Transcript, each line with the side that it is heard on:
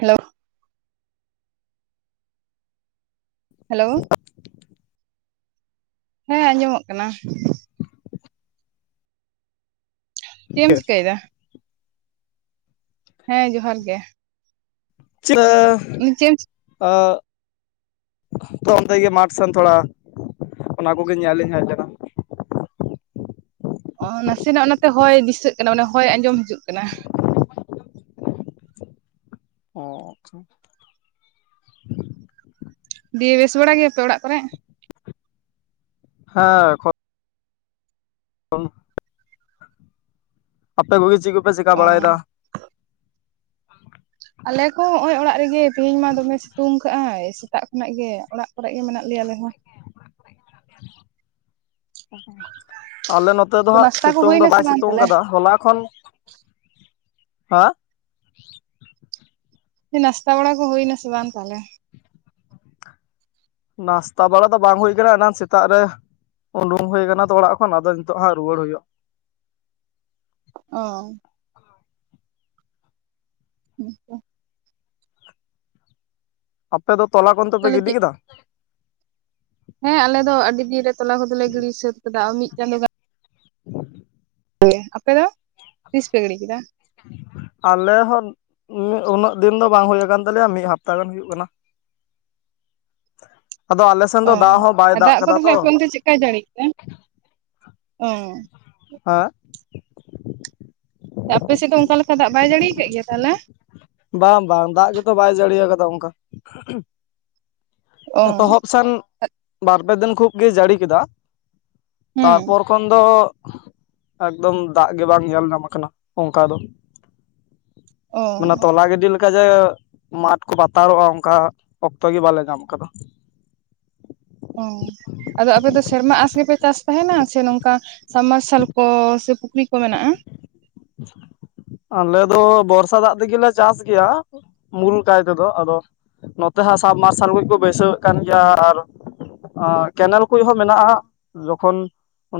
right: Hello hello ᱦᱮᱸ ᱟᱸᱡᱚᱢᱚᱜ ᱠᱟᱱᱟ᱾ ᱪᱮᱫ ᱮᱢ ᱪᱤᱠᱟᱹᱭ ᱫᱟ᱾ ᱦᱮᱸ ᱡᱚᱦᱟᱨ ᱜᱮ
left: [unintelligible]
right: [unintelligible] ᱪᱮᱫ ᱮᱢ
left: ᱟᱻ ᱛᱚ ᱚᱱᱛᱮ ᱜᱮ ᱢᱟᱴᱷ ᱥᱮᱱ ᱛᱷᱚᱲᱟ ᱚᱱᱟᱠᱜᱮ ᱧᱮᱞᱤᱧ ᱦᱮᱡ ᱞᱮᱱᱟ᱾
right: ᱚ ᱱᱟᱥᱮᱱᱟᱜ ᱚᱱᱟᱛᱮ ᱦᱚᱭ ᱫᱤᱥᱟᱹᱜ ᱠᱟᱱᱟ, ᱚᱱᱮ ᱦᱚᱭ ᱟᱸᱡᱚᱢ ᱦᱤᱡᱩᱜ ᱠᱟᱱᱟ᱾
left: ᱚ
right: ᱫᱤᱭᱮ ᱵᱮᱥ ᱵᱟᱲᱟ ᱜᱮᱭᱟᱯᱮ ᱚᱲᱟᱜ ᱠᱚᱨᱮ
left: ᱦᱮᱸ ᱮᱠᱷᱚ ᱚᱱ ᱟᱯᱮ ᱠᱚᱜᱮ ᱪᱮᱫ ᱠᱚᱯᱮ ᱪᱮᱠᱟ
right: ᱚ
left: ᱵᱟᱲᱟᱭᱮᱫᱟ?
right: ᱟᱞᱮ ᱠᱚ ᱦᱚᱸᱜ-ᱚᱭ ᱚᱲᱟᱜ ᱨᱮᱜᱮ ᱛᱮᱦᱤᱧ ᱢᱟ ᱫᱚᱢᱮ ᱥᱤᱛᱩᱝ ᱠᱟᱜᱼᱟᱭ ᱥᱮᱛᱟᱜ ᱠᱷᱚᱱᱜ ᱜᱮ ᱚᱲᱟᱜ ᱠᱚᱨᱮ ᱜᱮ ᱢᱮᱱᱟᱜ ᱞᱮᱭᱟ ᱟᱞᱮ ᱦᱚᱸ᱾
left: [unintelligible] ᱟᱞᱮ ᱱᱚᱛ ᱛᱮ ᱫᱚ
right: ᱛᱚ
left: ᱦᱟᱸᱜ
right: ᱱᱟᱥᱛᱟ ᱠᱚ
left: ᱥᱮᱛᱚᱝ ᱫᱚ
right: ᱦᱩᱭᱱᱟ ᱥᱮ
left: ᱵᱟᱭ
right: ᱵᱟᱝ
left: ᱥᱮᱛᱚᱝ
right: ᱛᱟᱦᱚᱞᱮ
left: ᱟᱠᱟᱫᱟ ᱦᱚᱞᱟ ᱠᱷᱚᱱ [inaudible] ᱦᱟᱸ
right: ᱫᱤᱧ ᱱᱟᱥᱛᱟ ᱵᱲᱟ ᱠᱚ ᱦᱩᱭᱱᱟ ᱥᱮ ᱵᱟᱝ ᱛᱟᱦᱞᱮ᱾
left: ᱱᱟᱥᱛᱟ ᱵᱟᱲᱟ ᱫᱚ ᱵᱟᱝ ᱦᱩᱭ ᱟᱠᱟᱱᱟ᱾ ᱮᱱᱟᱝ ᱥᱮᱛᱟᱜ ᱨᱮ ᱩᱰᱩᱝ ᱦᱩᱭᱟ ᱠᱟᱱᱟ ᱛᱚ ᱚᱲᱟᱜ ᱠᱷᱚᱱ ᱟᱫᱚ ᱦᱤᱸᱛᱚᱜ ᱦᱟᱸᱜ ᱨᱩᱩᱭᱟᱹᱲ ᱦᱩᱭᱩᱜᱼᱟ᱾
right: ᱚ ᱦᱮᱸᱪᱚ
left: ᱟᱯᱮ ᱫᱚ ᱛᱚᱞᱟ ᱠᱚ ᱚᱱᱛᱮ ᱯᱮ
right: ᱛᱟᱦᱚᱞᱮ
left: ᱜᱤᱰᱤ
right: ᱪᱮᱫ
left: ᱠᱮᱫᱟ᱾
right: ᱦᱮᱸ ᱟᱞᱮ ᱫᱚ ᱟᱹᱰᱤ ᱫᱤᱱ ᱨᱮ ᱛᱚᱞᱟ ᱠᱚᱫᱚᱞᱮ ᱜᱤᱲᱤ ᱥᱟᱹᱛ ᱠᱟᱫᱟ ᱢᱤᱫ ᱪᱟᱸᱫᱳ ᱜᱟᱱ
left: [inaudible]
right: [unintelligible] ᱟᱯᱮ ᱫᱚ ᱛᱤᱥ ᱯᱮ ᱜᱤᱰᱤ ᱠᱮᱫᱟ?
left: ᱟᱞᱮ ᱦᱚᱸ ᱩᱱᱟᱹᱜ ᱫᱤᱱ ᱫᱚ ᱵᱟᱝ ᱦᱩᱭ ᱟᱠᱟᱱ ᱛᱟᱞᱮᱭᱟ ᱢᱤᱫ ᱦᱟᱯᱛᱟ ᱜᱟᱱ ᱦᱩᱭᱩᱜ ᱠᱟᱱᱟ᱾ ᱟᱫᱚ ᱟᱞᱮ ᱥᱮᱱ
right: ᱚ
left: ᱫᱚ ᱫᱟᱜ ᱦᱚᱸ ᱵᱟᱭ
right: ᱟᱨ
left: ᱫᱟᱜ
right: ᱠᱚ
left: ᱠᱟᱫᱟ
right: ᱛᱟᱦᱚᱞᱮ
left: ᱛᱚ᱾
right: ᱟᱯᱮ ᱚᱱᱛᱮ ᱡᱟᱹᱲᱤ [unintelligible] ᱚ
left: ᱦᱮᱸ
right: ᱟᱯᱮ ᱥᱮᱫ ᱫᱚ ᱚᱱᱠᱟ ᱞᱮᱠᱟ ᱫᱟᱜ ᱵᱟᱭ ᱡᱟᱹᱲᱤ ᱟᱠᱟᱫ ᱜᱮᱭᱟ ᱛᱟᱦᱚᱞᱮ᱾
left: ᱵᱟᱝ ᱵᱟᱝ ᱫᱟᱜ ᱜᱮᱛᱚ ᱵᱟᱭ ᱡᱟᱹᱲᱤᱭᱟ ᱠᱟᱫᱟ ᱚᱱᱠᱟ᱾
right: ᱚ
left: ᱮᱛᱚᱦᱚᱵ ᱥᱟᱱ ᱵᱟᱨᱯᱮ ᱫᱤᱱ ᱠᱷᱩᱵᱽ ᱜᱮ ᱡᱟᱹᱲᱤ ᱠᱮᱫᱟ᱾
right: ᱦᱩᱸ
left: ᱛᱟᱨᱯᱚᱨ ᱠᱷᱚᱱ ᱫᱚ ᱮᱠᱫᱚᱢ ᱫᱟᱜ ᱜᱮ ᱵᱟᱝ ᱧᱮᱞ ᱧᱟᱢᱟ ᱟᱠᱟᱱᱟ ᱚᱱᱠᱟ ᱫᱚ᱾
right: ᱚ
left: ᱢᱟᱱᱮ ᱛᱚᱞᱟ ᱜᱤᱰᱤ ᱞᱮᱠᱟ ᱡᱮ ᱢᱟᱴᱷ ᱠᱚ ᱵᱟᱛᱟᱨᱚᱜᱼᱟ ᱚᱱᱠᱟ ᱚᱠᱛᱚ ᱜᱮ ᱵᱟᱞᱮ ᱧᱟᱢ ᱟᱠᱟᱫᱟ᱾
right: ᱚ ᱟᱫᱚ ᱟᱯᱮ ᱥᱮᱨᱢᱟ ᱟᱥ ᱜᱮᱯᱮ ᱪᱟᱥ ᱛᱟᱦᱮᱱᱟ ᱥᱮ ᱱᱚᱝᱠᱟ ᱥᱟᱢ ᱢᱟᱨᱥᱟᱞ ᱠᱚ ᱥᱮ ᱯᱩᱠᱷᱨᱤ ᱠᱚ ᱢᱮᱱᱟᱜᱼᱟ᱾
left: ᱟᱞᱮ ᱫᱚ ᱵᱚᱨᱥᱟ ᱫᱟᱜ ᱛᱮᱜᱮᱞᱮ ᱪᱟᱥ ᱜᱮᱭᱟ᱾ ᱢᱩᱞ ᱠᱟᱭ ᱛᱮᱫᱚ, ᱟᱫᱚ ᱱᱚᱛᱮ ᱦᱟᱸᱜ ᱥᱟᱢᱢᱟᱨᱥᱟᱞ ᱠᱚ ᱠᱚ ᱵᱟᱹᱭᱥᱟᱹᱮᱫ ᱠᱟᱱ ᱜᱮᱭᱟ ᱟᱨ ᱠᱮᱱᱮᱞ ᱠᱚ ᱢᱮᱱᱟᱜᱼᱟ ᱡᱚᱠᱷᱚᱱ,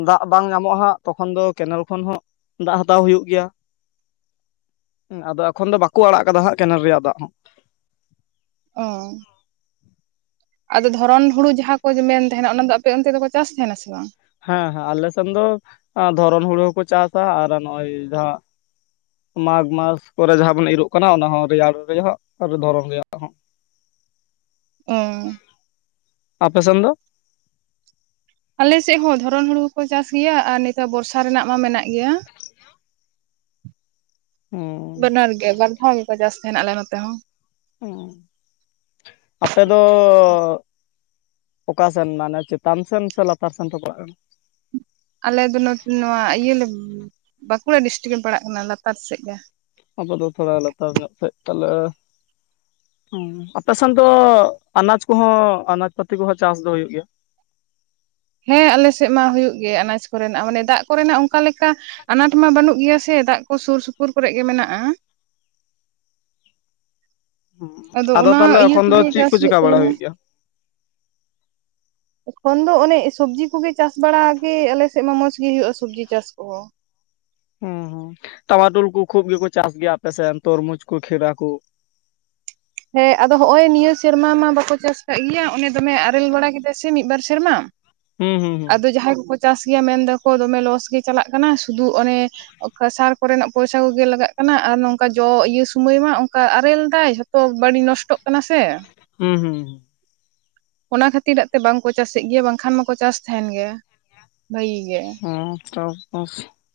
left: ᱫᱟᱜ ᱵᱟᱝ ᱧᱟᱢᱚᱜ ᱦᱟᱸᱜ ᱛᱚᱠᱷᱚᱱ ᱫᱚ ᱠᱮᱱᱮᱞ ᱠᱷᱚᱱ ᱦᱚᱸ ᱫᱟᱜ ᱦᱟᱛᱟᱣ ᱦᱩᱭᱩᱜ ᱜᱮᱭᱟ ᱾ ᱟᱫᱚ ᱮᱠᱷᱚᱱ ᱫᱚ ᱵᱟᱠᱚ ᱟᱲᱟᱜ ᱠᱟᱫᱟ ᱦᱟᱸᱜ ᱠᱮᱱᱮᱞ ᱨᱮᱭᱟᱜ ᱫᱟᱜ ᱦᱚᱸ᱾
right: ᱚ ᱟᱫᱚ ᱫᱷᱚᱨᱚᱱ ᱦᱩᱲᱩ ᱡᱟᱦᱟᱸ ᱠᱚ ᱢᱮᱱ ᱛᱟᱦᱮᱱᱟ ᱚᱱᱟ ᱫᱚ ᱟᱯᱮ ᱚᱱᱛᱮ ᱫᱚᱠᱚ ᱪᱟᱥ ᱛᱟᱦᱮᱱᱟ ᱥᱮ ᱵᱟᱝ?
left: ᱦᱮᱸ ᱦᱮᱸ ᱟᱞᱮᱥᱱ ᱫᱚ ᱫᱷᱚᱨᱚᱱ ᱦᱩᱲᱩ ᱦᱚᱸᱠᱚ ᱪᱟᱥ ᱟ ᱟᱨ ᱱᱚᱜᱼᱚᱭ ᱡᱟᱦᱟᱸ ᱢᱟᱜᱽ ᱢᱟᱥ ᱠᱚᱨᱮ ᱡᱟᱦᱟᱸ ᱵᱚᱱ ᱤᱨᱚᱜ ᱠᱟᱱᱟ ᱚᱱᱟ ᱦᱚᱸ ᱨᱮᱭᱟᱲ ᱨᱮᱭᱟᱜ ᱟᱨ ᱫᱷᱚᱨᱚᱢ ᱨᱮᱭᱟᱜ ᱦᱚᱸ᱾
right: ᱚ
left: ᱟᱯᱮ ᱥᱚᱱ ᱫᱚ
right: ᱟᱞᱮᱥᱮᱫ ᱦᱚᱸ ᱫᱷᱚᱨᱚᱱ ᱦᱩᱲᱩ ᱠᱚᱠᱚ ᱪᱟᱥ ᱜᱮᱭᱟ ᱟᱨ ᱱᱮᱛᱟᱨ ᱵᱚᱨᱥᱟ ᱨᱮᱱᱟᱜ ᱢᱟ ᱢᱮᱱᱟᱜ ᱜᱮᱭᱟ᱾ ᱵᱟᱱᱟᱨ ᱜᱮ ᱵᱟᱨ ᱫᱷᱟᱣ ᱜᱮᱠᱚ ᱪᱟᱥ ᱛᱟᱦᱮᱱᱟ ᱟᱞᱮ ᱱᱚᱛᱮ ᱦᱚᱸ᱾
left: ᱚ ᱟᱯᱮ ᱫᱚ ᱚᱠᱟᱥᱮᱱ ᱢᱟᱱᱮ ᱪᱮᱛᱟᱱ ᱥᱮᱱ ᱥᱮ ᱞᱟᱛᱟᱨ ᱥᱮᱱ ᱯᱟᱲᱟᱜ ᱠᱟᱱᱟ᱾
right: ᱟᱞᱮ ᱫᱚ ᱱᱚᱛᱮ ᱱᱚᱣᱟ ᱤᱭᱟᱹ ᱞᱮ ᱵᱟᱸᱠᱩᱲᱟ ᱰᱤᱥᱴᱤᱠ ᱞᱮ ᱯᱟᱲᱟᱜ ᱠᱟᱱᱟ ᱞᱟᱛᱟᱨ ᱥᱮᱫ ᱜᱮ᱾
left: ᱟᱵᱚ ᱫᱚ ᱛᱷᱚᱲᱟ ᱞᱟᱛᱟᱨ ᱧᱚᱜ ᱥᱮᱡ ᱛᱟᱦᱚᱞᱮ᱾ ᱟᱯᱮᱥᱮᱱ ᱫᱚ ᱟᱱᱟᱡᱽ ᱠᱚᱦᱚᱸ ᱟᱱᱟᱡᱽ ᱯᱟᱹᱛᱤ ᱠᱚᱦᱚᱸ ᱪᱟᱥ ᱫᱚ ᱦᱩᱭᱩᱜ ᱜᱮᱭᱟ᱾
right: ᱦᱮᱸ ᱟᱞᱮᱥᱮᱫ ᱢᱟ ᱦᱩᱭᱩᱜ ᱜᱮ ᱟᱱᱟᱡᱽ ᱠᱚᱨᱮᱱᱟᱜ ᱢᱟᱱᱮ ᱫᱟᱜ ᱠᱚᱨᱮᱱᱟᱜ ᱚᱱᱠᱟ ᱞᱮᱠᱟ ᱟᱱᱟᱴ ᱢᱟ ᱵᱟᱹᱱᱩᱜ ᱜᱮᱭᱟ ᱥᱮ ᱫᱟᱜ ᱠᱚ ᱥᱩᱨ ᱥᱩᱯᱩᱨ ᱠᱚᱨᱮ ᱜᱮ ᱢᱮᱱᱟᱜᱼᱟ᱾ ᱟᱫᱚ ᱚᱱᱟ
left: ᱛᱟᱦᱚᱞᱮ
right: ᱤᱭᱟᱹ
left: ᱮᱠᱷᱚᱱ ᱫᱚ
right: ᱛᱮᱜᱮ
left: ᱪᱮᱫ
right: ᱪᱟᱥ
left: ᱠᱚ
right: ᱦᱩᱭᱩᱜ
left: ᱪᱮᱠᱟ ᱵᱟᱲᱟ
right: ᱛᱟᱦᱮᱸᱱᱟ
left: ᱜᱮᱭᱟ?
right: ᱠᱷᱚᱱ ᱫᱚ ᱚᱱᱮ ᱥᱚᱵᱽᱡᱤ ᱠᱚᱜᱮ ᱪᱟᱥ ᱵᱟᱲᱟᱜ ᱜᱮ ᱟᱞᱮᱥᱮᱫ ᱢᱟ ᱢᱚᱸᱡᱽ ᱜᱤᱦᱳᱭᱳᱜᱼᱟ ᱥᱚᱵᱽᱡᱤ ᱪᱟᱥ ᱠᱚᱦᱚᱸ
left: ᱦᱩᱸ ᱦᱩᱸ ᱴᱟᱢᱟᱴᱳᱞ ᱠᱚ ᱠᱷᱩᱵ ᱜᱮᱠᱚ ᱪᱟᱥ ᱜᱮᱭᱟ ᱟᱯᱮᱥᱮᱫ ᱛᱚᱨᱢᱩᱡᱽ ᱠᱚ ᱠᱷᱨᱟᱠᱩ
right: ᱦᱮᱸ ᱟᱫᱚ ᱦᱚᱜ-ᱚᱭ ᱱᱤᱭᱟᱹ ᱥᱮᱨᱢᱟ ᱢᱟ ᱵᱟᱠᱚ ᱪᱟᱥ ᱠᱟᱜ ᱜᱮᱭᱟ ᱚᱱᱮ ᱫᱚᱢᱮ ᱟᱨᱮᱞ ᱵᱟᱲᱟ ᱠᱮᱫᱟᱭ ᱥᱮ ᱢᱤᱫᱵᱟᱨ ᱥᱮᱨᱢᱟ,
left: ᱦᱩᱸ ᱦᱩᱸ ᱦᱩᱸ
right: ᱟᱫᱚ ᱡᱟᱦᱟᱸᱭ ᱠᱚᱠᱚ ᱪᱟᱥ ᱜᱮᱭᱟ ᱢᱮᱱ ᱮᱫᱟᱠᱚ ᱫᱚᱢᱮ ᱞᱚᱥ ᱜᱮ ᱪᱟᱞᱟᱜ ᱠᱟᱱᱟ ᱥᱩᱫᱩ ᱚᱱᱮ ᱠᱷᱟᱥᱟᱣ ᱠᱚᱨᱮᱱᱟᱜ ᱯᱚᱭᱥᱟ ᱠᱚᱜᱮ ᱞᱟᱜᱟᱜ ᱠᱟᱱᱟ ᱟᱨ ᱱᱚᱝᱠᱟ ᱡᱚ ᱤᱭᱟᱹ ᱥᱚᱢᱚᱭ ᱢᱟ ᱚᱱᱠᱟ ᱟᱨᱮᱞ ᱫᱟᱭ ᱛᱚ ᱵᱟᱹᱲᱤᱡ ᱱᱚᱥᱴᱚᱜ ᱠᱟᱱᱟ ᱥᱮ
left: ᱦᱩᱸ ᱦᱩᱸ ᱦᱩᱸ
right: ᱚᱱᱟ ᱠᱷᱟᱹᱛᱤᱨᱟᱜ ᱛᱮ ᱵᱟᱝᱠᱚ ᱪᱟᱥ ᱮᱫ ᱜᱮᱭᱟ ᱵᱟᱝᱠᱷᱟᱱ ᱢᱟᱠᱚ ᱪᱟᱥ ᱛᱟᱦᱮᱱ ᱜᱮᱭᱟ, ᱵᱟᱹᱜᱤ ᱜᱮ
left: ᱴᱚᱵ [unintelligible]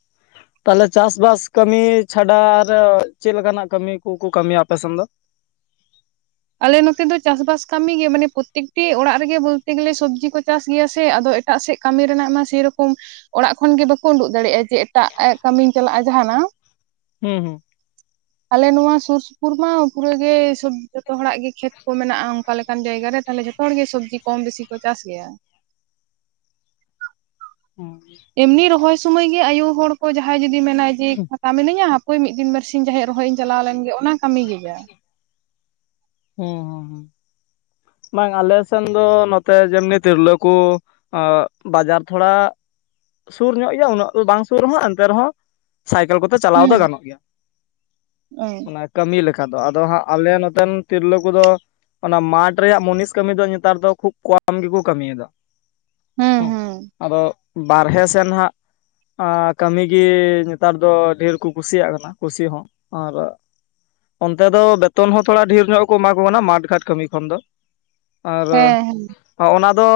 right: [inaudible]
left: ᱛᱟᱦᱚᱞᱮ ᱪᱟᱥ ᱵᱟᱥ ᱠᱟᱹᱢᱤ ᱪᱷᱟᱰᱟ ᱟᱨ ᱪᱮᱫ ᱞᱮᱠᱟᱱᱟᱜ ᱠᱟᱹᱢᱤ ᱠᱚᱠᱚ ᱠᱟᱹᱢᱤᱭᱟ ᱟᱯᱮᱥᱮᱱ ᱫᱚ
right: ᱟᱞᱮ ᱱᱚᱛᱮ ᱫᱚ ᱪᱟᱥᱵᱟᱥ ᱠᱟᱹᱢᱤ ᱜᱮ ᱢᱟᱱᱮ ᱯᱨᱚᱛᱛᱮᱠᱴᱤ ᱚᱲᱟᱜ ᱨᱮᱜᱮ ᱵᱚᱞᱛᱮ ᱜᱮᱞᱮ ᱥᱚᱵᱽᱡᱤ ᱠᱚ ᱪᱟᱥ ᱜᱮᱭᱟ ᱥᱮ ᱟᱫᱚ ᱮᱴᱟᱜ ᱥᱮᱫ ᱠᱟᱹᱢᱤ ᱨᱮᱱᱟᱜ ᱢᱟ ᱥᱮᱨᱚᱠᱚᱢ, ᱚᱲᱟᱜ ᱠᱷᱚᱱᱜᱮ ᱵᱟᱠᱚ ᱩᱸᱰᱩᱠ ᱫᱟᱲᱮᱭᱟᱜᱼᱟ ᱡᱮ ᱮᱴᱟᱜ ᱠᱟᱹᱢᱤᱧ ᱪᱟᱞᱟᱜᱼᱟ ᱡᱟᱦᱟᱱᱟᱜ
left: ᱦᱩᱸ ᱦᱩᱸ
right: ᱟᱞᱮ ᱱᱚᱣᱟ ᱥᱩᱨ ᱥᱩᱯᱩᱨ ᱢᱟ ᱯᱩᱨᱟᱹᱜ ᱜᱮ ᱥᱩᱵ ᱡᱷᱚᱛᱚ ᱦᱚᱲᱟᱜ ᱜᱮ ᱠᱷᱮᱛ ᱠᱚ ᱢᱮᱱᱟᱜᱼᱟ ᱚᱱᱠᱟ ᱞᱮᱠᱟᱱ ᱡᱟᱭᱜᱟ ᱨᱮ ᱛᱟᱦᱚᱞᱮ ᱡᱷᱚᱛᱚ ᱦᱚᱲ ᱜᱮ ᱥᱚᱵᱽᱡᱤ ᱠᱚᱢ ᱵᱮᱥᱤ ᱠᱚ ᱪᱟᱥ ᱜᱮᱭᱟ᱾
left: ᱦᱩᱸ ᱦᱩᱸ
right: ᱮᱢᱱᱤ ᱨᱚᱦᱚᱭ ᱥᱩᱢᱚᱭ ᱜᱮ ᱟᱭᱩ ᱦᱚᱲ ᱠᱚ ᱡᱟᱦᱟᱸᱭ ᱡᱩᱫᱤ ᱢᱮᱱᱟᱭ ᱡᱮ ᱯᱷᱟᱸᱠᱟ ᱢᱤᱹᱱᱤᱧᱟ᱾ ᱦᱳᱭ ᱢᱤᱫ ᱫᱤᱱ ᱵᱟᱨᱥᱤᱧ ᱡᱟᱦᱮᱭᱟᱜ ᱨᱚᱦᱚᱭ ᱤᱧ ᱪᱟᱞᱟᱣ ᱞᱮᱱᱜ ᱜᱮ ᱚᱱᱟ ᱠᱟᱹᱢᱤ ᱜᱮ ᱡᱟ
left: ᱦᱩᱸ ᱦᱩᱸ ᱦᱩᱸ ᱵᱟᱝ ᱟᱞᱮ ᱥᱮᱱ ᱫᱚ ᱱᱚᱛᱮ ᱡᱮᱢᱱᱤ ᱛᱤᱨᱞᱟᱹᱠᱩ ᱵᱟᱡᱟᱨ ᱛᱷᱚᱲᱟ ᱥᱩᱨ ᱧᱚᱜ ᱜᱮᱭᱟ ᱩᱱᱟᱹᱜ ᱫᱚ ᱵᱟᱝ ᱥᱩᱨ ᱨᱮᱦᱚᱸ ᱮᱱᱛᱮ ᱨᱮᱦᱚᱸ ᱥᱟᱭᱠᱮᱞ ᱠᱚᱛᱮ ᱪᱟᱞᱟᱣ ᱫᱚ
right: ᱦᱩᱸ
left: ᱜᱟᱱᱚᱜ ᱜᱮᱭᱟ
right: ᱦᱩᱸ
left: ᱚᱱᱟ ᱠᱟᱹᱢᱤ ᱞᱮᱠᱟ ᱫᱚ ᱟᱫᱚ ᱦᱟᱸᱜ ᱟᱞᱮ ᱱᱚᱛᱮᱱ ᱛᱤᱨᱞᱟᱹ ᱠᱚᱫᱚ ᱚᱱᱟ ᱢᱟᱴᱷ ᱨᱮᱭᱟᱜ ᱢᱩᱱᱤᱥ ᱠᱟᱹᱢᱤ ᱫᱚ ᱱᱮᱛᱟᱨ ᱫᱚ ᱠᱷᱩᱵ ᱠᱚᱢ ᱜᱮᱠᱚ ᱠᱟᱹᱢᱤᱭᱮᱫᱟ
right: ᱦᱩᱸ
left: ᱦᱮ
right: ᱦᱩᱸ
left: ᱟᱫᱚ ᱵᱟᱨᱦᱮ ᱥᱮᱱ ᱦᱟᱸᱜ ᱟᱨ ᱠᱟᱹᱢᱤᱜᱤ ᱜᱮ ᱱᱮᱛᱟᱨ ᱫᱚ ᱰᱷᱮᱨ ᱠᱚ ᱠᱩᱥᱤᱭᱟᱜ ᱠᱟᱱᱟ ᱠᱩᱥᱤ ᱦᱚᱸ ᱟᱨ ᱚᱱᱛᱮ ᱫᱚ ᱵᱮᱛᱚᱱ ᱦᱚᱸ ᱛᱷᱚᱲᱟ ᱰᱷᱮᱨ ᱧᱚᱜ ᱠᱚ ᱮᱢᱟ ᱠᱚ ᱠᱟᱱᱟ ᱢᱟᱴᱷ ᱜᱷᱟᱴ ᱠᱟᱹᱢᱤ ᱠᱷᱚᱱ ᱫᱚ ᱟᱨ
right: ᱦᱮᱸ
left: ᱚᱱᱟ ᱫᱚ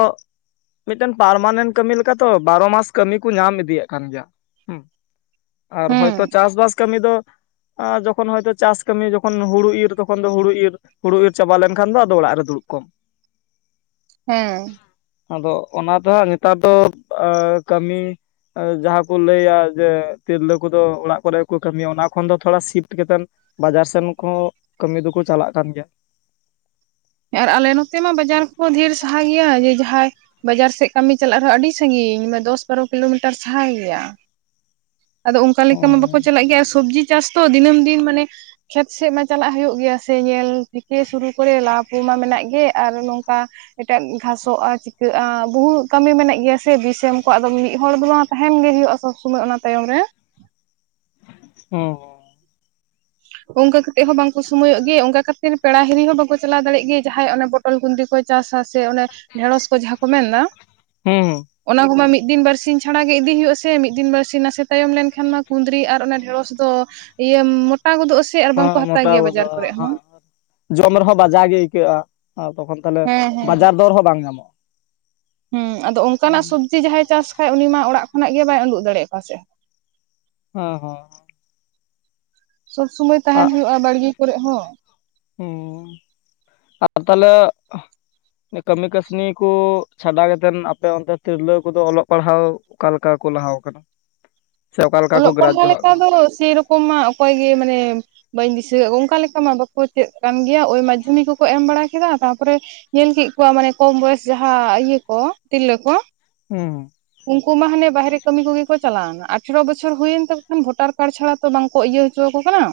left: ᱢᱤᱫᱴᱮᱱ ᱯᱟᱨᱢᱟᱱᱮᱱᱴ ᱠᱟᱹᱢᱤᱛᱚ ᱵᱟᱨᱚ ᱢᱟᱥ ᱠᱟᱹᱢᱤ ᱠᱚ ᱧᱟᱢ ᱤᱫᱤᱭᱮᱫ ᱠᱟᱱ ᱜᱮᱭᱟ ᱦᱩᱸ ᱟᱨ ᱦᱚᱭᱛᱚ
right: ᱦᱮᱸ
left: ᱪᱟᱥᱵᱟᱥ ᱠᱟᱹᱢᱤ ᱫᱚ ᱟᱨ ᱡᱚᱠᱷᱚᱱ ᱦᱳᱭᱛᱳ ᱪᱟᱥ ᱠᱟᱹᱢᱤ ᱡᱚᱠᱷᱚᱱ ᱦᱳᱲᱩ ᱤᱨ ᱛᱚᱠᱷᱚᱱ ᱦᱩᱲᱩ ᱤᱨ ᱦᱩᱲᱩ ᱤᱨ ᱪᱟᱵᱟ ᱞᱮᱱᱠᱷᱟᱱ ᱫᱚ ᱟᱫᱚ ᱚᱲᱟᱜ ᱨᱮ ᱫᱩᱲᱩᱵ ᱠᱚᱢ
right: ᱦᱮᱸ
left: ᱟᱫᱚ ᱚᱱᱟ ᱫᱚᱦᱟᱸᱜ ᱱᱮᱛᱟᱨ ᱫᱚ ᱠᱟᱹᱢᱤ ᱡᱟᱦᱟᱸ ᱠᱚ ᱞᱟᱹᱭᱟ ᱡᱮ ᱛᱤᱨᱞᱟᱹ ᱠᱚᱫᱚ ᱚᱲᱟᱜ ᱠᱚᱨᱮ ᱠᱚ ᱠᱟᱹᱢᱤᱭᱟ ᱚᱱᱟ ᱠᱷᱚᱱ ᱫᱚ ᱛᱷᱚᱲᱟ ᱥᱤᱯᱴ ᱠᱟᱛᱮᱱ ᱵᱟᱡᱟᱨ ᱥᱮᱱ ᱠᱚᱦᱚᱸ ᱠᱟᱹᱢᱤ ᱫᱚᱠᱚ ᱪᱟᱞᱟᱜ ᱠᱟᱱ ᱜᱮᱭᱟ
right: ᱟᱨ ᱟᱞᱮ ᱱᱚᱛᱮ ᱢᱟ ᱵᱟᱡᱟᱨ ᱠᱚᱦᱚᱸ ᱰᱷᱮᱨ ᱥᱟᱦᱟ ᱜᱮᱭᱟ ᱡᱮ ᱡᱟᱦᱟᱸᱭ ᱵᱟᱡᱟᱨ ᱥᱮᱫ ᱠᱟᱹᱢᱤ ᱪᱟᱞᱟᱜ ᱨᱮᱦᱚᱸ ᱟᱹᱰᱤ ᱥᱟᱜᱤᱧ ᱢᱟᱱᱮ ᱫᱚᱥ ᱵᱟᱨᱚ ᱠᱤᱞᱳᱢᱤᱴᱟᱨ ᱥᱟᱦᱟ ᱜᱮᱭᱟ ᱟᱫᱚ ᱚᱱᱠᱟ ᱞᱮᱠᱟ ᱢᱟ ᱵᱟᱠᱚ
left: ᱦᱩᱸ
right: ᱪᱟᱞᱟᱜ ᱜᱮᱭᱟ ᱥᱚᱵᱽᱡᱤ ᱪᱟᱥ ᱛᱚ ᱫᱤᱱᱟᱹᱢ ᱫᱤᱱ ᱢᱟᱱᱮ ᱠᱷᱮᱛ ᱥᱮᱫ ᱢᱟ ᱪᱟᱞᱟᱜ ᱦᱩᱭᱩᱜ ᱜᱮᱭᱟ ᱥᱮ ᱧᱮᱞ ᱛᱷᱮᱠᱮ ᱥᱩᱨᱩ ᱠᱚᱨᱮ ᱞᱟᱵ ᱢᱟ ᱢᱮᱱᱟᱜ ᱜᱮ ᱟᱨ ᱱᱚᱝᱠᱟ ᱮᱴᱟᱜ ᱜᱷᱟᱥᱚᱜᱼᱟ ᱪᱤᱠᱟᱹᱜᱼᱟ ᱵᱚᱦᱩ ᱠᱟᱹᱢᱤ ᱢᱮᱱᱟᱜ ᱜᱮᱭᱟ ᱥᱮ ᱵᱤᱥ ᱮᱢ ᱠᱚ ᱟᱫᱚ ᱢᱤᱫ ᱦᱚᱲ ᱫᱚ ᱵᱟᱝ ᱛᱟᱦᱮᱸᱱ ᱜᱮ ᱦᱳᱭᱳᱼᱟ ᱥᱚᱵᱽ ᱥᱳᱢᱚᱭ ᱚᱱᱟ ᱛᱟᱭᱚᱢ ᱨᱮ
left: ᱦᱩᱸ
right: ᱚᱱᱠᱟ ᱠᱟᱛᱮᱜ ᱦᱚᱸ ᱵᱟᱝᱠᱚ ᱥᱚᱢᱚᱭᱚᱜ ᱜᱮ ᱚᱱᱠᱟ ᱠᱷᱟᱹᱛᱤᱨ ᱯᱮᱲᱟ ᱦᱤᱨᱤ ᱦᱚᱸ ᱵᱟᱠᱚ ᱪᱟᱞᱟᱣ ᱫᱟᱲᱮᱭᱟᱜ ᱜᱮ ᱡᱟᱦᱟᱸᱭ ᱚᱱᱚ ᱵᱚ ᱯᱚᱴᱚᱞ ᱠᱩᱸᱫᱨᱤ ᱠᱚ ᱪᱟᱥᱟ ᱥᱮ ᱚᱱᱚ ᱰᱷᱮᱸᱲᱚᱥ ᱠᱚ ᱡᱟᱦᱟᱸ ᱠᱚ ᱢᱮᱱ ᱫᱟ ᱾
left: ᱦᱩᱸ ᱾
right: ᱠᱚ ᱢᱟ ᱢᱤᱫ ᱫᱤᱱ ᱵᱟᱨᱥᱤᱧ ᱪᱷᱟᱲᱟ ᱜᱮ ᱤᱫᱤ ᱦᱩᱭᱩᱜᱼᱟ ᱥᱮ, ᱢᱤᱫ ᱫᱤᱱ ᱵᱟᱨᱥᱤᱧ ᱱᱟᱥᱮ ᱛᱟᱭᱚᱢ ᱞᱮᱱᱠᱷᱟᱱ ᱢᱟ ᱠᱩᱸᱫᱽᱨᱤ ᱟᱨ ᱚᱱᱟ ᱰᱷᱮᱲᱚᱥ ᱫᱚ ᱤᱭᱟᱹ ᱢᱚᱴᱟ ᱜᱚᱫᱚᱜ ᱟᱥᱮ ᱟᱨ ᱵᱟᱝ ᱠᱚ ᱦᱟᱛᱟᱣ
left: ᱢᱚᱴᱟᱣ
right: ᱜᱮᱭᱟ ᱵᱟᱡᱟᱨ
left: ᱜᱚᱫᱚᱜᱼᱟ
right: ᱠᱚᱨᱮᱜ ᱦᱚᱸ
left: ᱦᱮᱸ
right: ᱾
left: ᱡᱚᱢ ᱨᱮᱦᱚᱸ ᱵᱟᱡᱟ ᱜᱮ ᱟᱹᱭᱠᱟᱹᱜᱼᱟ, ᱟᱨ ᱛᱚᱠᱷᱚᱱ ᱛᱟᱦᱚᱞᱮ
right: ᱦᱮᱸ ᱦᱮᱸ
left: ᱵᱟᱡᱟᱨ ᱫᱚᱨ ᱦᱚᱸ ᱵᱟᱝ ᱧᱟᱢᱚᱜᱼᱟ ᱾
right: ᱦᱮᱸ ᱟᱫᱚ ᱚᱱᱠᱟᱱᱟᱜ ᱥᱚᱵᱽᱡᱤ ᱡᱟᱦᱟᱸᱭᱮ ᱪᱟᱥ ᱠᱷᱟᱡ ᱩᱱᱤ ᱢᱟ ᱚᱲᱟᱜ ᱠᱷᱚᱱᱟᱜ ᱜᱮ ᱵᱟᱭ ᱩᱸᱰᱩᱜ ᱫᱟᱲᱮᱭᱟᱜᱼᱟ ᱚᱠᱟ ᱥᱮᱫ ᱦᱚ ᱾
left: ᱦᱚᱸ ᱦᱚᱸ ᱾
right: ᱥᱚᱵᱽ ᱥᱚᱢᱚᱭ ᱛᱟᱦᱮᱱ ᱦᱩᱭᱩᱜᱼᱟ ᱵᱟᱲᱜᱮ ᱠᱚᱨᱮᱜ ᱦᱚᱸ ᱾
left: ᱦᱮᱸ ᱟᱨ ᱛᱟᱞᱦᱮ ᱼᱼ ᱠᱟᱹᱢᱤ ᱠᱟᱹᱥᱱᱤ ᱠᱚ ᱪᱷᱟᱰᱟ ᱠᱟᱛᱮᱫ, ᱟᱯᱮ ᱚᱱᱛᱮ ᱛᱤᱨᱞᱟᱹ ᱠᱚᱫᱚ ᱚᱞᱚᱜ ᱯᱟᱲᱦᱟᱣ ᱚᱠᱟ ᱞᱮᱠᱟ ᱠᱚ ᱞᱟᱦᱟᱣ ᱟᱠᱟᱱᱟ?
right: [inaudible] ᱚᱞᱚᱜ ᱯᱟᱲᱦᱟᱣ ᱞᱮᱠᱟ ᱫᱚ ᱥᱮᱨᱚᱠᱚᱢ ᱢᱟ ᱚᱠᱚᱭ ᱜᱮ ᱢᱟᱱᱮ ᱵᱟᱹᱧ ᱫᱤᱥᱟᱹᱭᱮᱫ ᱠᱚ, ᱚᱱᱠᱟ ᱞᱮᱠᱟ ᱢᱟ ᱠᱚ ᱪᱮᱫ ᱠᱟᱱ ᱜᱮᱭᱟ ᱳᱭ ᱢᱟᱫᱽᱫᱷᱚᱢᱤᱠ ᱠᱚᱠᱚ ᱮᱢ ᱵᱟᱲᱟ ᱠᱮᱫᱟ ᱛᱟᱨᱯᱚᱨᱮ ᱧᱮᱞ ᱠᱮᱫ ᱠᱚᱣᱟ, ᱢᱟᱱᱮ ᱠᱚᱢ ᱵᱚᱭᱮᱥ ᱡᱟᱦᱟᱸ ᱤᱭᱟᱹ ᱠᱚ ᱛᱤᱨᱞᱟᱹ ᱠᱚ ᱾
left: ᱦᱩᱸ ᱾
right: ᱩᱱᱠᱩ ᱢᱟ ᱦᱟᱱᱮ ᱵᱟᱦᱨᱮ ᱠᱟᱹᱢᱤ ᱠᱚᱜᱮ ᱠᱚ ᱪᱟᱞᱟᱣ ᱮᱱᱟ ᱾ ᱟᱨ ᱟᱴᱷᱮᱨᱚ ᱵᱚᱪᱷᱚᱨ ᱦᱩᱭᱮᱱ ᱛᱟᱠᱚ ᱠᱷᱟᱱ ᱵᱷᱳᱴᱟᱨ ᱠᱟᱨᱰ ᱪᱷᱟᱲᱟ ᱛᱚ ᱵᱟᱝ ᱠᱚ ᱤᱭᱟᱹ ᱦᱚᱪᱚᱣᱟᱠᱚ ᱠᱟᱱᱟ,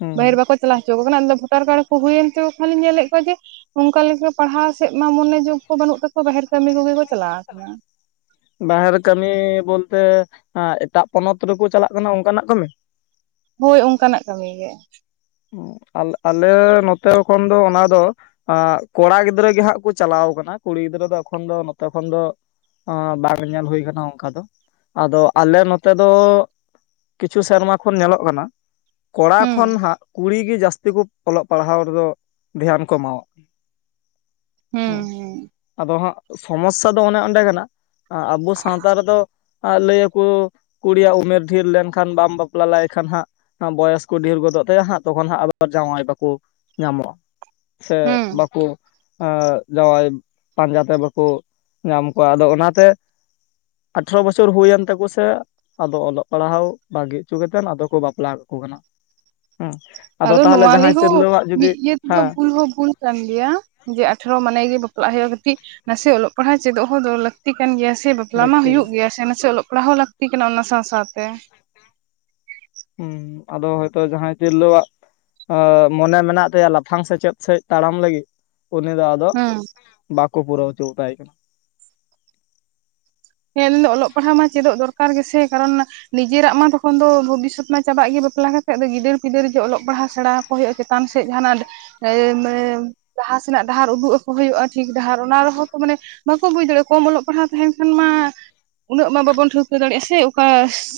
left: ᱦᱩᱸ
right: ᱵᱟᱹᱦᱤᱨ ᱵᱟᱠᱚ ᱪᱟᱞᱟᱣ ᱦᱚᱪᱚ ᱠᱟᱱᱟ, ᱟᱫᱚ ᱵᱷᱳᱴᱟᱨ ᱠᱟᱨᱰ ᱠᱚ ᱦᱩᱭᱮᱱ ᱛᱮᱠᱚ ᱠᱷᱟᱱᱤᱧ ᱧᱮᱞᱮᱫ ᱠᱚᱣᱟ ᱡᱮ ᱚᱱᱠᱟ ᱞᱮᱠᱟ ᱯᱟᱲᱦᱟᱣ ᱥᱮᱫ ᱢᱟ ᱢᱚᱱᱮ ᱡᱳᱜᱽ ᱠᱚ ᱵᱟᱹᱱᱩᱜ ᱛᱟᱠᱚᱣᱟ, ᱵᱟᱦᱮᱨ ᱠᱟᱹᱢᱤ ᱠᱚᱜᱮ ᱠᱚ ᱪᱟᱞᱟᱣ ᱟᱠᱟᱱᱟ ᱾
left: ᱵᱟᱦᱮᱨ ᱠᱟᱹᱢᱤ ᱵᱚᱞᱛᱮ ᱮᱴᱟᱜ ᱯᱚᱱᱚᱛ ᱨᱮᱠᱚ ᱪᱟᱞᱟᱜ ᱠᱟᱱᱟ ᱚᱱᱠᱟᱱᱟᱜ ᱠᱟᱹᱢᱤ?
right: ᱦᱳᱭ ᱚᱱᱠᱟᱱᱟᱜ ᱠᱟᱹᱢᱤ ᱜᱮ ᱾
left: ᱦᱩᱸ ᱟᱞᱼᱟᱞᱮ ᱱᱚᱛᱮ ᱠᱷᱚᱱ ᱫᱚ ᱚᱱᱟ ᱫᱚ ᱟᱸ ᱠᱚᱲᱟ ᱜᱤᱫᱽᱨᱟᱹ ᱜᱮ ᱦᱟᱸᱜ ᱠᱚ ᱪᱟᱞᱟᱣ ᱠᱟᱱᱟ, ᱠᱩᱲᱤ ᱜᱤᱫᱽᱨᱟᱹ ᱫᱚ ᱮᱠᱷᱚᱱ ᱫᱚ ᱱᱚᱛᱮ ᱠᱷᱚᱱ ᱫᱚ ᱟᱸ ᱵᱟᱝ ᱧᱮᱞ ᱦᱩᱭ ᱟᱠᱟᱱᱟ ᱚᱱᱠᱟ ᱫᱚ ᱾ ᱟᱫᱚ ᱟᱞᱮ ᱱᱚᱛᱮ ᱫᱚ ᱠᱤᱪᱷᱩ ᱥᱮᱨᱢᱟ ᱠᱷᱚᱱ ᱧᱮᱞᱚᱜ ᱠᱟᱱᱟ ᱠᱚᱲᱟ
right: ᱦᱩᱸ
left: ᱠᱷᱚᱱ ᱦᱟᱸᱜ ᱠᱩᱲᱤ ᱜᱮ ᱡᱟᱹᱥᱛᱤ ᱠᱚ ᱚᱞᱚᱜ ᱯᱟᱲᱦᱟᱣ ᱨᱮᱫᱚ ᱫᱷᱮᱭᱟᱱ ᱠᱚ ᱮᱢᱟᱣᱟ ᱾
right: ᱦᱮᱸ ᱦᱮᱸ ᱾
left: ᱟᱫᱚ ᱦᱟᱸᱜ ᱥᱚᱢᱚᱥᱥᱟ ᱫᱚ ᱚᱱᱮ ᱚᱱᱰᱮ ᱠᱟᱱᱟ, ᱟᱵᱚ ᱥᱟᱶᱛᱟ ᱨᱮᱫᱚ ᱞᱟᱹᱭᱟᱠᱚ ᱠᱩᱲᱤᱭᱟᱜ ᱩᱢᱮᱨ ᱰᱷᱮᱨ ᱞᱮᱱᱠᱷᱟᱱ, ᱵᱟᱢ ᱵᱟᱯᱞᱟ ᱞᱮᱭ ᱠᱷᱟᱱ ᱦᱟᱸᱜ ᱵᱚᱭᱚᱥ ᱠᱚ ᱰᱷᱮᱨ ᱜᱚᱫᱚᱜ ᱛᱟᱭᱟ ᱦᱟᱸᱜ ᱾ ᱛᱚᱠᱷᱚᱱ ᱦᱟᱸᱜ ᱟᱵᱟᱨ ᱡᱟᱶᱟᱭ ᱵᱟᱠᱚ ᱧᱟᱢᱚᱜᱼᱟ ᱥᱮ
right: ᱦᱩᱸ
left: ᱵᱟᱠᱚ ᱮᱸ ᱡᱟᱶᱟᱭ ᱯᱟᱸᱡᱟ ᱛᱮ ᱵᱟᱠᱚ ᱧᱟᱢ ᱠᱚᱣᱟ ᱾ ᱟᱫᱚ ᱚᱱᱟᱛᱮ ᱟᱴᱷᱨᱚ ᱵᱚᱪᱷᱚᱨ ᱦᱩᱭᱮᱱ ᱛᱟᱠᱩ ᱥᱮ ᱟᱫᱚ ᱚᱞᱚᱜ ᱯᱟᱲᱦᱟᱣ ᱵᱟᱹᱜᱤ ᱦᱩᱪᱩ ᱠᱟᱛᱮᱫ ᱟᱫᱚ ᱠᱚ ᱵᱟᱯᱞᱟ ᱠᱟᱠᱚ ᱠᱟᱱᱟ ᱾ ᱦᱩᱸ ᱾
right: ᱟᱫᱚ ᱱᱚᱣᱟ ᱞᱮᱦᱚᱸ, ᱢᱤᱫ ᱤᱭᱟᱹ ᱛᱮᱫᱚ
left: ᱦᱮᱸ
right: ᱵᱷᱩᱞ ᱦᱚᱸ ᱵᱷᱩᱞ ᱠᱟᱱ ᱜᱮᱭᱟ, ᱡᱮ ᱟᱴᱷᱨᱚ ᱢᱟᱱᱮ ᱜᱮ ᱵᱟᱯᱞᱟᱜ ᱦᱩᱭᱩᱜᱼᱟ ᱠᱟᱹᱴᱤᱜ ᱱᱟᱥᱮ ᱚᱞᱚᱜ ᱯᱟᱲᱦᱟᱜ ᱪᱮᱫᱚᱜ ᱦᱚᱸ ᱞᱟᱹᱠᱛᱤ ᱠᱟᱱ ᱜᱮᱭᱟ ᱥᱮ ᱾ ᱵᱟᱯᱞᱟ ᱢᱟ
left: ᱞᱟᱹᱠᱛᱤ
right: ᱦᱳᱭᱳᱜ ᱜᱮᱭᱟ ᱥᱮ ᱱᱟᱥᱮ ᱚᱞᱚᱜ ᱯᱟᱲᱦᱟᱜ ᱦᱚᱸ ᱞᱟᱹᱠᱛᱤ ᱠᱟᱱᱟ ᱚᱱᱟ ᱥᱟᱶ ᱥᱟᱶᱛᱮ ᱾
left: ᱦᱩᱸ ᱟᱫᱚ ᱦᱳᱭᱛᱚ ᱡᱟᱦᱟᱸᱭ ᱛᱤᱨᱞᱟᱹᱣᱟᱜ ᱢᱚᱱᱮ ᱢᱮᱱᱟᱜ ᱛᱟᱭᱟ ᱞᱟᱯᱷᱟᱝ ᱥᱮᱪᱮᱫ ᱥᱮᱫ ᱛᱟᱲᱟᱢ ᱞᱟᱹᱜᱤᱫ, ᱩᱱᱤ ᱫᱚ
right: ᱦᱩᱸ ᱾
left: ᱵᱟᱠᱩ ᱯᱩᱨᱟᱹᱣ ᱦᱩᱪᱩ ᱟᱛᱟᱭ ᱠᱟᱱᱟ ᱾
right: ᱦᱮᱸ ᱚᱞᱚᱜ ᱯᱟᱲᱦᱟᱜ ᱢᱟ ᱪᱮᱫᱚᱜ ᱫᱚᱨᱠᱟᱨ ᱜᱮ ᱥᱮ ᱠᱟᱨᱚᱱ ᱱᱤᱡᱮᱨᱟᱜ ᱢᱟ ᱛᱚᱠᱷᱚᱱ ᱫᱚ ᱵᱷᱚᱵᱤᱥᱥᱚᱛ ᱢᱟ ᱪᱟᱵᱟᱜ ᱜᱮ ᱵᱟᱯᱞᱟ ᱠᱟᱛᱮᱜ, ᱟᱫᱚ ᱜᱤᱫᱟᱹᱨ ᱯᱤᱫᱟᱹᱨ ᱡᱮ ᱚᱞᱚᱜ ᱯᱟᱲᱦᱟᱜ ᱥᱮᱬᱟ ᱟᱠᱚ ᱦᱩᱭᱩᱜᱼᱟ ᱪᱮᱛᱟᱱ ᱥᱮᱫ ᱡᱟᱦᱟᱱᱟᱜ [unintelligible] ᱞᱟᱦᱟ ᱥᱮᱱᱟᱜ ᱰᱟᱦᱟᱨ ᱩᱰᱩᱜ ᱟᱠᱚ ᱦᱩᱭᱩᱜᱼᱟ, ᱴᱷᱤᱠ ᱰᱟᱦᱟᱨ ᱚᱱᱟ ᱨᱮᱦᱚᱸ ᱛᱚ ᱢᱟᱱᱮ ᱵᱟᱠᱚ ᱵᱩᱡᱽ ᱫᱟᱲᱮᱭᱟᱜᱼᱟ, ᱠᱚᱢ ᱚᱞᱚᱜ ᱯᱟᱲᱦᱟᱜ ᱛᱟᱦᱮᱱ ᱠᱷᱟᱱ ᱢᱟ ᱩᱱᱟᱹᱜ ᱢᱟ ᱵᱟᱵᱚᱱ ᱴᱷᱟᱹᱣᱠᱟᱹ ᱫᱟᱲᱮᱭᱟᱜᱼᱟ ᱥᱮ ᱚᱠᱟ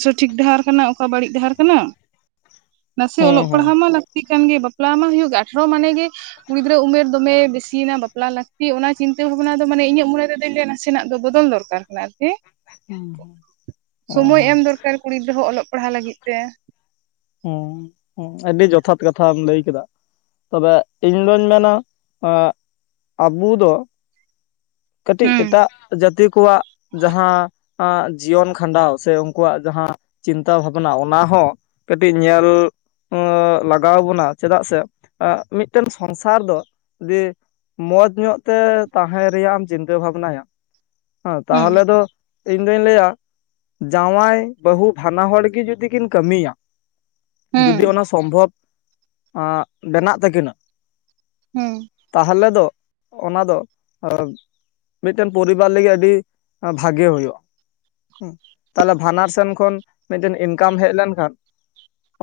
right: ᱥᱚᱴᱷᱤᱠ ᱰᱟᱦᱟᱨ ᱠᱟᱱᱟ ᱚᱠᱟ ᱵᱟᱹᱲᱤᱡ ᱰᱟᱦᱟᱨ ᱠᱟᱱᱟ ᱾ ᱱᱟᱥᱮ
left: ᱦᱩᱸ
right: ᱚᱞᱚᱜ ᱯᱟᱲᱦᱟᱜ
left: ᱦᱩᱸ
right: ᱢᱟ ᱞᱟᱹᱠᱛᱤ ᱠᱟᱱ ᱜᱮ ᱵᱟᱯᱞᱟ ᱢᱟ ᱦᱩᱭᱩᱜ ᱟᱴᱷᱨᱚ ᱢᱟᱱᱮ ᱜᱮ ᱠᱩ ᱜᱤᱫᱽᱨᱟᱹ ᱩᱢᱮᱨ ᱫᱚᱢᱮ ᱵᱮᱥᱤᱭᱮᱱᱟ ᱵᱟᱯᱞᱟ ᱞᱟᱹᱠᱛᱤᱜ ᱚᱱᱟ ᱪᱤᱱᱛᱟᱹ ᱵᱷᱟᱵᱽᱱᱟ ᱫᱚ ᱢᱟᱱᱮ ᱤᱧᱟᱹᱜ ᱢᱚᱱᱮ ᱛᱮᱫᱚᱮ ᱱᱟᱥᱮᱱᱟᱜ ᱫᱚ ᱵᱚᱫᱚᱞ ᱫᱚᱨᱠᱟᱨ [unintelligible] ᱠᱟᱱᱟ ᱟᱨᱠᱤ
left: ᱦᱩᱸ
right: ᱥᱚᱢᱚᱭ
left: ᱦᱩᱸ
right: ᱮᱢ ᱫᱚᱨᱠᱟᱨ ᱠᱩᱲᱤ ᱜᱤᱫᱽᱨᱟᱹ ᱦᱚᱸ ᱚᱞᱚᱜ ᱯᱟᱲᱦᱟᱣ ᱞᱟᱹᱜᱤᱫ ᱛᱮ
left: ᱦᱮᱸ ᱟᱹᱰᱤ ᱡᱚᱛᱷᱟᱛ ᱠᱟᱛᱷᱟᱢ ᱞᱟᱹᱭ ᱠᱮᱫᱟ᱾ ᱛᱚᱵᱮ ᱤᱧ ᱫᱩᱧ ᱢᱮᱱᱟ ᱟᱵᱚ ᱫᱚ ᱠᱟᱹᱴᱤᱡ
right: ᱦᱩᱸ
left: ᱮᱴᱟᱜ ᱡᱟᱹᱛᱤ ᱠᱚᱣᱟᱜ ᱡᱟᱦᱟᱸ ᱡᱤᱭᱚᱱ ᱠᱷᱟᱸᱰᱟᱣ ᱥᱮ ᱩᱱᱠᱩᱣᱟᱜ ᱡᱟᱦᱟᱸ ᱪᱤᱱᱛᱟᱹ ᱵᱷᱟᱵᱱᱟ ᱚᱱᱟ ᱦᱚᱸ ᱠᱟᱹᱴᱤᱡ ᱧᱮᱞ ᱞᱟᱜᱟᱣ ᱵᱚᱱᱟ᱾ ᱪᱮᱫᱟᱜ ᱥᱮ ᱢᱤᱫᱴᱮᱱ ᱥᱚᱝᱥᱟᱨ ᱫᱚ ᱫᱮ ᱢᱚᱸᱡᱽ ᱧᱚᱜ ᱛᱮ ᱛᱟᱦᱮᱸ ᱨᱮᱭᱟᱜ ᱮᱢ ᱪᱤᱱᱛᱟᱹ ᱵᱷᱟᱵᱽᱱᱟᱭᱟ᱾ ᱦᱮᱸ
right: ᱦᱩᱸ
left: ᱛᱟᱦᱚᱞᱮ ᱫᱚ ᱤᱧᱫᱩᱧ ᱞᱟᱹᱭᱟ᱾ ᱡᱟᱶᱟᱭ ᱵᱟᱹᱦᱩ ᱵᱟᱱᱟ ᱦᱚᱲ ᱜᱮ ᱡᱩᱫᱤ ᱠᱤᱱ ᱠᱟᱹᱢᱤᱭᱟ᱾ ᱡᱚᱫᱤ
right: ᱦᱩᱸ
left: ᱚᱱᱟ ᱥᱚᱢᱵᱷᱚᱵᱽ ᱮ ᱵᱮᱱᱟᱜ ᱛᱟᱹᱠᱤᱱᱟ᱾
right: ᱦᱩᱸ
left: ᱛᱟᱦᱚᱞᱮ ᱫᱚ ᱚᱱᱟ ᱫᱚ ᱢᱤᱫᱴᱮᱱ ᱯᱚᱨᱤᱵᱟᱨ ᱞᱟᱹᱜᱤᱫ ᱟᱹᱰᱤ ᱵᱷᱟᱜᱮ ᱦᱩᱭᱩᱜᱼᱟ᱾ ᱦᱮ ᱛᱟᱦᱞᱮ ᱵᱟᱱᱟᱨ ᱥᱮᱱ ᱠᱷᱚᱱ ᱢᱤᱫᱴᱮᱱ ᱤᱱᱠᱟᱢ ᱦᱮᱡ ᱞᱮᱱᱠᱷᱟᱱ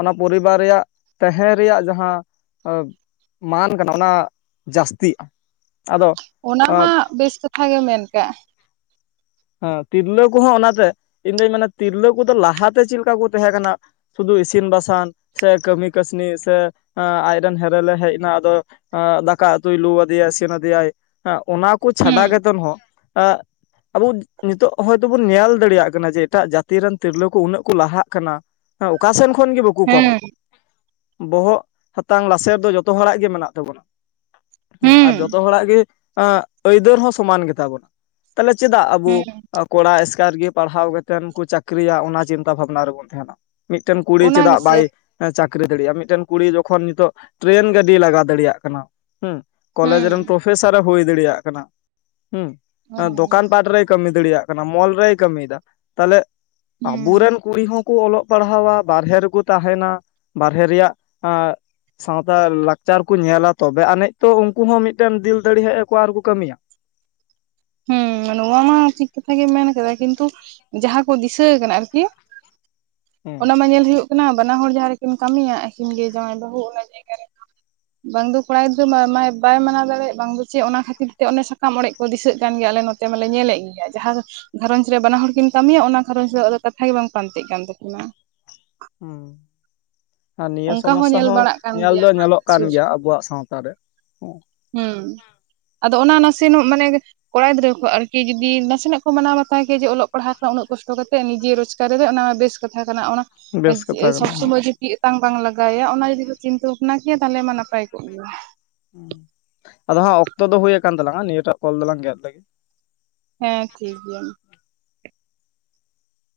left: ᱚᱱᱟ ᱯᱚᱨᱤᱵᱟᱨ ᱨᱮᱭᱟᱜ ᱛᱟᱦᱮᱸ ᱨᱮᱭᱟᱜ ᱡᱟᱦᱟᱸ ᱢᱟᱱ ᱠᱟᱱᱟ ᱚᱱᱟ ᱡᱟᱹᱥᱛᱤᱜᱼᱟ᱾ ᱟᱫᱚ
right: ᱚᱱᱟ ᱢᱟ ᱵᱮᱥ ᱠᱟᱛᱷᱟ ᱜᱮ ᱢᱮᱱ ᱠᱮᱫ
left: ᱦᱮᱸ ᱛᱤᱨᱞᱟᱹ ᱠᱚᱦᱚᱸ ᱚᱱᱟᱛᱮ ᱤᱧ ᱫᱩᱧ ᱢᱮᱱᱟ ᱛᱤᱨᱞᱟᱹ ᱠᱚᱫᱚ ᱞᱟᱦᱟᱛᱮ ᱪᱮᱫ ᱞᱮᱠᱟ ᱠᱚ ᱛᱟᱦᱮᱸ ᱠᱟᱱᱟ᱾ ᱥᱩᱫᱷᱩ ᱤᱥᱤᱱ ᱵᱟᱥᱟᱝ ᱥᱮ ᱠᱟᱹᱢᱤ ᱠᱟᱹᱥᱱᱤ ᱥᱮ ᱟᱡᱨᱮᱱ ᱦᱮᱨᱮᱞᱮ ᱦᱮᱡ ᱮᱱᱟ ᱟᱫᱚ᱾ ᱫᱟᱠᱟ ᱩᱛᱩᱭ ᱞᱩ ᱟᱫᱮᱭᱟᱭ ᱥᱮᱱ ᱟᱫᱮᱭᱟᱭ᱾ ᱚᱱᱟ ᱠᱚ ᱪᱷᱟᱰᱟ
right: ᱦᱩᱸ
left: ᱠᱟᱛᱮᱫ ᱦᱚᱸ ᱮ ᱟᱵᱚ ᱱᱤᱛᱚᱜ ᱦᱚᱭᱛᱚ ᱵᱚᱱ ᱧᱮᱞ ᱫᱟᱲᱮᱭᱟᱜ ᱠᱟᱱᱟ ᱡᱮ ᱮᱴᱟᱜ ᱡᱟᱹᱛ ᱨᱮᱱ ᱛᱤᱨᱞᱟᱹ ᱠᱚ ᱩᱱᱟᱹᱜ ᱠᱚ ᱞᱟᱦᱟᱜ ᱠᱟᱱᱟ᱾ ᱮ ᱚᱠᱟ ᱥᱮᱱ ᱠᱷᱚᱱ ᱜᱮ ᱵᱟ ᱵᱟᱹᱠᱩ ᱠᱚ
right: ᱦᱩᱸ
left: ᱵᱚᱦᱚᱜ ᱦᱟᱛᱟᱝ ᱞᱟᱥᱮᱨ ᱫᱚ ᱡᱚᱛᱚ ᱦᱚᱲᱟᱜ ᱜᱮ ᱢᱮᱱᱟᱜ ᱛᱟᱵᱚᱱᱟ᱾ ᱦᱮᱸ ᱟᱨ ᱡᱚᱛᱚ
right: ᱦᱩᱸ
left: ᱦᱚᱲᱟᱜ ᱜᱮ ᱟᱹᱭᱫᱟᱹᱨ ᱦᱚᱸ ᱥᱚᱢᱟᱱ ᱜᱮᱛᱟᱵᱚᱱᱟ᱾ ᱪᱮᱫᱟᱜ ᱟᱵᱚ
right: ᱦᱩᱸ
left: ᱠᱚᱲᱟ ᱮᱥᱠᱟᱨ ᱜᱮ ᱯᱟᱲᱦᱟᱣ ᱠᱟᱛᱮᱫ ᱠᱚ ᱪᱟᱹᱠᱨᱤᱭᱟ᱾ ᱚᱱᱟ ᱪᱤᱱᱛᱟᱹ ᱵᱷᱟᱵᱽᱱᱟ ᱨᱮᱵᱚᱱ ᱛᱟᱦᱮᱱᱟ᱾ ᱢᱤᱫᱴᱮᱱ ᱠᱩᱲᱤ
right: ᱚᱱᱟ
left: ᱪᱮᱫᱟᱜ
right: ᱜᱮᱥᱮ
left: ᱵᱟᱭ ᱪᱟᱠᱨᱤ ᱫᱟᱲᱤᱭᱟᱜᱼᱟ᱾ ᱢᱤᱫᱴᱮᱱ ᱠᱩᱲᱤ ᱡᱚᱠᱷᱚᱱ ᱱᱤᱛᱚᱜ ᱴᱨᱮᱱ ᱜᱟᱹᱰᱤ ᱞᱟᱜᱟ ᱫᱟᱲᱮᱭᱟᱜ ᱠᱟᱱᱟ᱾ ᱦᱮᱸ ᱠᱚᱞᱮᱡᱽ ᱨᱮᱱ
right: ᱦᱩᱸ
left: ᱯᱨᱚᱯᱷᱮᱥᱟᱨ ᱮ ᱦᱩᱭ ᱫᱟᱲᱮᱭᱟᱜ ᱠᱟᱱᱟ᱾ ᱦᱮᱸ ᱫᱚᱠᱟᱱ
right: [unintelligible]
left: ᱯᱟᱴ ᱨᱮᱭ ᱠᱟᱹᱢᱤ ᱫᱟᱲᱮᱭᱟᱜ ᱠᱟᱱᱟ᱾ ᱢᱚᱞ ᱨᱮᱭ ᱠᱟᱹᱢᱤᱭᱮᱫᱟ᱾ ᱛᱟᱦᱚᱞᱮ
right: ᱦᱩᱸ
left: ᱟᱵᱚᱨᱮᱱ ᱠᱩᱲᱤ ᱦᱚᱸ ᱠᱚ ᱚᱞᱚᱜ ᱯᱟᱲᱦᱟᱣᱟ ᱵᱟᱨᱦᱮ ᱨᱮᱠᱚ ᱛᱟᱦᱮᱱᱟ᱾ ᱵᱟᱨᱦᱮ ᱨᱮᱭᱟᱜ ᱥᱟᱶᱛᱟ ᱞᱟᱠᱪᱟᱨᱠᱩ ᱧᱮᱞᱟ᱾ ᱛᱚᱵᱮ ᱟᱹᱱᱤᱡ ᱛᱚ ᱩᱱᱠᱩ ᱦᱚᱸ ᱢᱤᱫᱴᱮᱱ ᱫᱤᱞ ᱫᱟᱲᱮ ᱦᱮᱡ ᱟᱠᱚ ᱟᱨᱠᱩ ᱠᱟᱹᱢᱤᱭᱟ᱾
right: ᱦᱮᱸ ᱱᱚᱣᱟ ᱢᱟ ᱴᱷᱤᱠ ᱠᱟᱛᱷᱟ ᱜᱮᱢ ᱢᱮᱱ ᱠᱟᱫᱟ ᱠᱤᱱᱛᱩ ᱡᱟᱦᱟᱸ ᱠᱚ ᱫᱤᱥᱟᱹ ᱠᱟᱱᱟ ᱟᱨᱠᱤ᱾
left: ᱦᱮᱸ
right: ᱚᱱᱟᱢᱟ ᱧᱮᱞ ᱦᱩᱭᱩᱜ ᱠᱟᱱᱟ ᱵᱟᱱᱟ ᱦᱚᱲ ᱡᱟᱦᱟᱸ ᱨᱮᱠᱤᱱ ᱠᱟᱹᱢᱤᱭᱟ᱾ ᱟᱹᱠᱤᱱ ᱜᱮ ᱡᱟᱶᱟᱭ ᱵᱟᱹᱦᱩ ᱚᱱᱟ ᱡᱟᱜᱟ ᱨᱮ ᱵᱟᱝ ᱫᱚ ᱠᱚᱲᱟ ᱜᱤᱫᱽᱨᱟᱹ ᱵᱟᱭ ᱢᱟᱱᱟᱣ ᱫᱟᱲᱮᱭᱟᱜ ᱵᱟᱝ ᱫᱚ ᱪᱮᱫ ᱚᱱᱟ ᱠᱷᱟᱹᱛᱤᱨ ᱛᱮ ᱥᱟᱠᱟᱢ ᱚᱲᱮᱡ ᱠᱚ ᱫᱤᱥᱟᱹᱜ ᱠᱟᱱ ᱜᱮᱭᱟᱞᱮ ᱱᱚᱛᱮ ᱢᱟᱞᱮ ᱧᱮᱞᱮᱫ ᱜᱮᱭᱟ ᱡᱟᱦᱟᱸ ᱜᱷᱟᱨᱚᱸᱡᱽ ᱨᱮ ᱵᱟᱱᱟ ᱦᱚᱲ ᱠᱤᱱ ᱠᱟᱹᱢᱤᱭᱟ ᱚᱱᱟ ᱜᱷᱟᱨᱚᱸᱡᱽ ᱨᱮ ᱟᱫᱚ ᱠᱟᱛᱷᱟᱜ ᱜᱮ ᱵᱟᱝ ᱯᱟᱱᱛᱤᱜ ᱠᱟᱱ ᱛᱟᱹᱠᱤᱱᱟ᱾
left: ᱦᱩᱸ ᱟᱨ ᱱᱤᱭᱟᱹ
right: ᱚᱱᱠᱟ
left: ᱥᱚᱢᱚᱥᱥᱟ
right: ᱧᱮᱞ
left: ᱦᱚᱸ
right: ᱵᱟᱲᱟᱜ ᱠᱟᱱ
left: ᱧᱮᱞ
right: ᱜᱮᱭᱟ
left: ᱫᱚ ᱧᱮᱞᱚᱜ ᱠᱟᱱ
right: ᱥᱩᱨ
left: ᱜᱮᱭᱟ ᱟᱵᱚᱣᱟᱜ ᱥᱟᱶᱛᱟ ᱨᱮ
right: ᱦᱮᱸ ᱟᱫᱚ ᱚᱱᱟ ᱱᱟᱥᱮ ᱱᱚᱜ ᱢᱟᱱᱮ ᱠᱚᱲᱟ ᱜᱤᱫᱽᱨᱟᱹᱣᱟᱜ ᱟᱨᱠᱤ ᱡᱩᱫᱤ ᱱᱟᱥᱮᱱᱟᱜ ᱠᱚ ᱢᱟᱱᱟᱣ ᱵᱟᱛᱣᱟ ᱡᱮ ᱚᱞᱚᱜ ᱯᱟᱲᱦᱟᱜ ᱠᱟᱱᱟᱭ ᱩᱱᱟᱹᱜ ᱠᱚᱥᱴᱚ ᱠᱟᱛᱮᱜ ᱱᱤᱡᱮ ᱨᱳᱡᱽᱜᱟᱨ ᱚᱱᱟ ᱵᱮᱥ ᱠᱟᱛᱷᱟ ᱠᱟᱱᱟ ᱚᱱᱟ
left: ᱵᱮᱥ ᱠᱟᱛᱷᱟ
right: ᱥᱚᱵᱽ
left: ᱠᱟᱱᱟ
right: ᱥᱚᱢᱚᱭ [unintelligible] ᱪᱮᱫ ᱟᱛᱟᱝ ᱵᱟᱝ ᱞᱟᱜᱟᱣᱭᱟ᱾ ᱚᱱᱟ ᱡᱩᱫᱤ ᱠᱚ ᱪᱤᱱᱛᱟᱹ ᱵᱷᱟᱵᱽᱱᱟ ᱠᱮᱭᱟ ᱛᱟᱦᱚᱞᱮ ᱢᱟ ᱱᱟᱯᱟᱭ ᱠᱚᱜ ᱜᱮᱭᱟ᱾
left: ᱟᱫᱚ ᱦᱟᱸᱜ ᱚᱠᱛᱚ ᱫᱚ ᱦᱩᱭ ᱟᱠᱟᱱ ᱛᱟᱞᱟᱝᱼᱟ᱾ ᱱᱤᱭᱟᱹᱴᱟᱜ ᱠᱚᱞ ᱫᱚᱞᱟᱝ ᱜᱮᱫ ᱞᱮᱜᱮ᱾
right: ᱦᱮᱸ ᱴᱷᱤᱠ ᱜᱮᱭᱟ᱾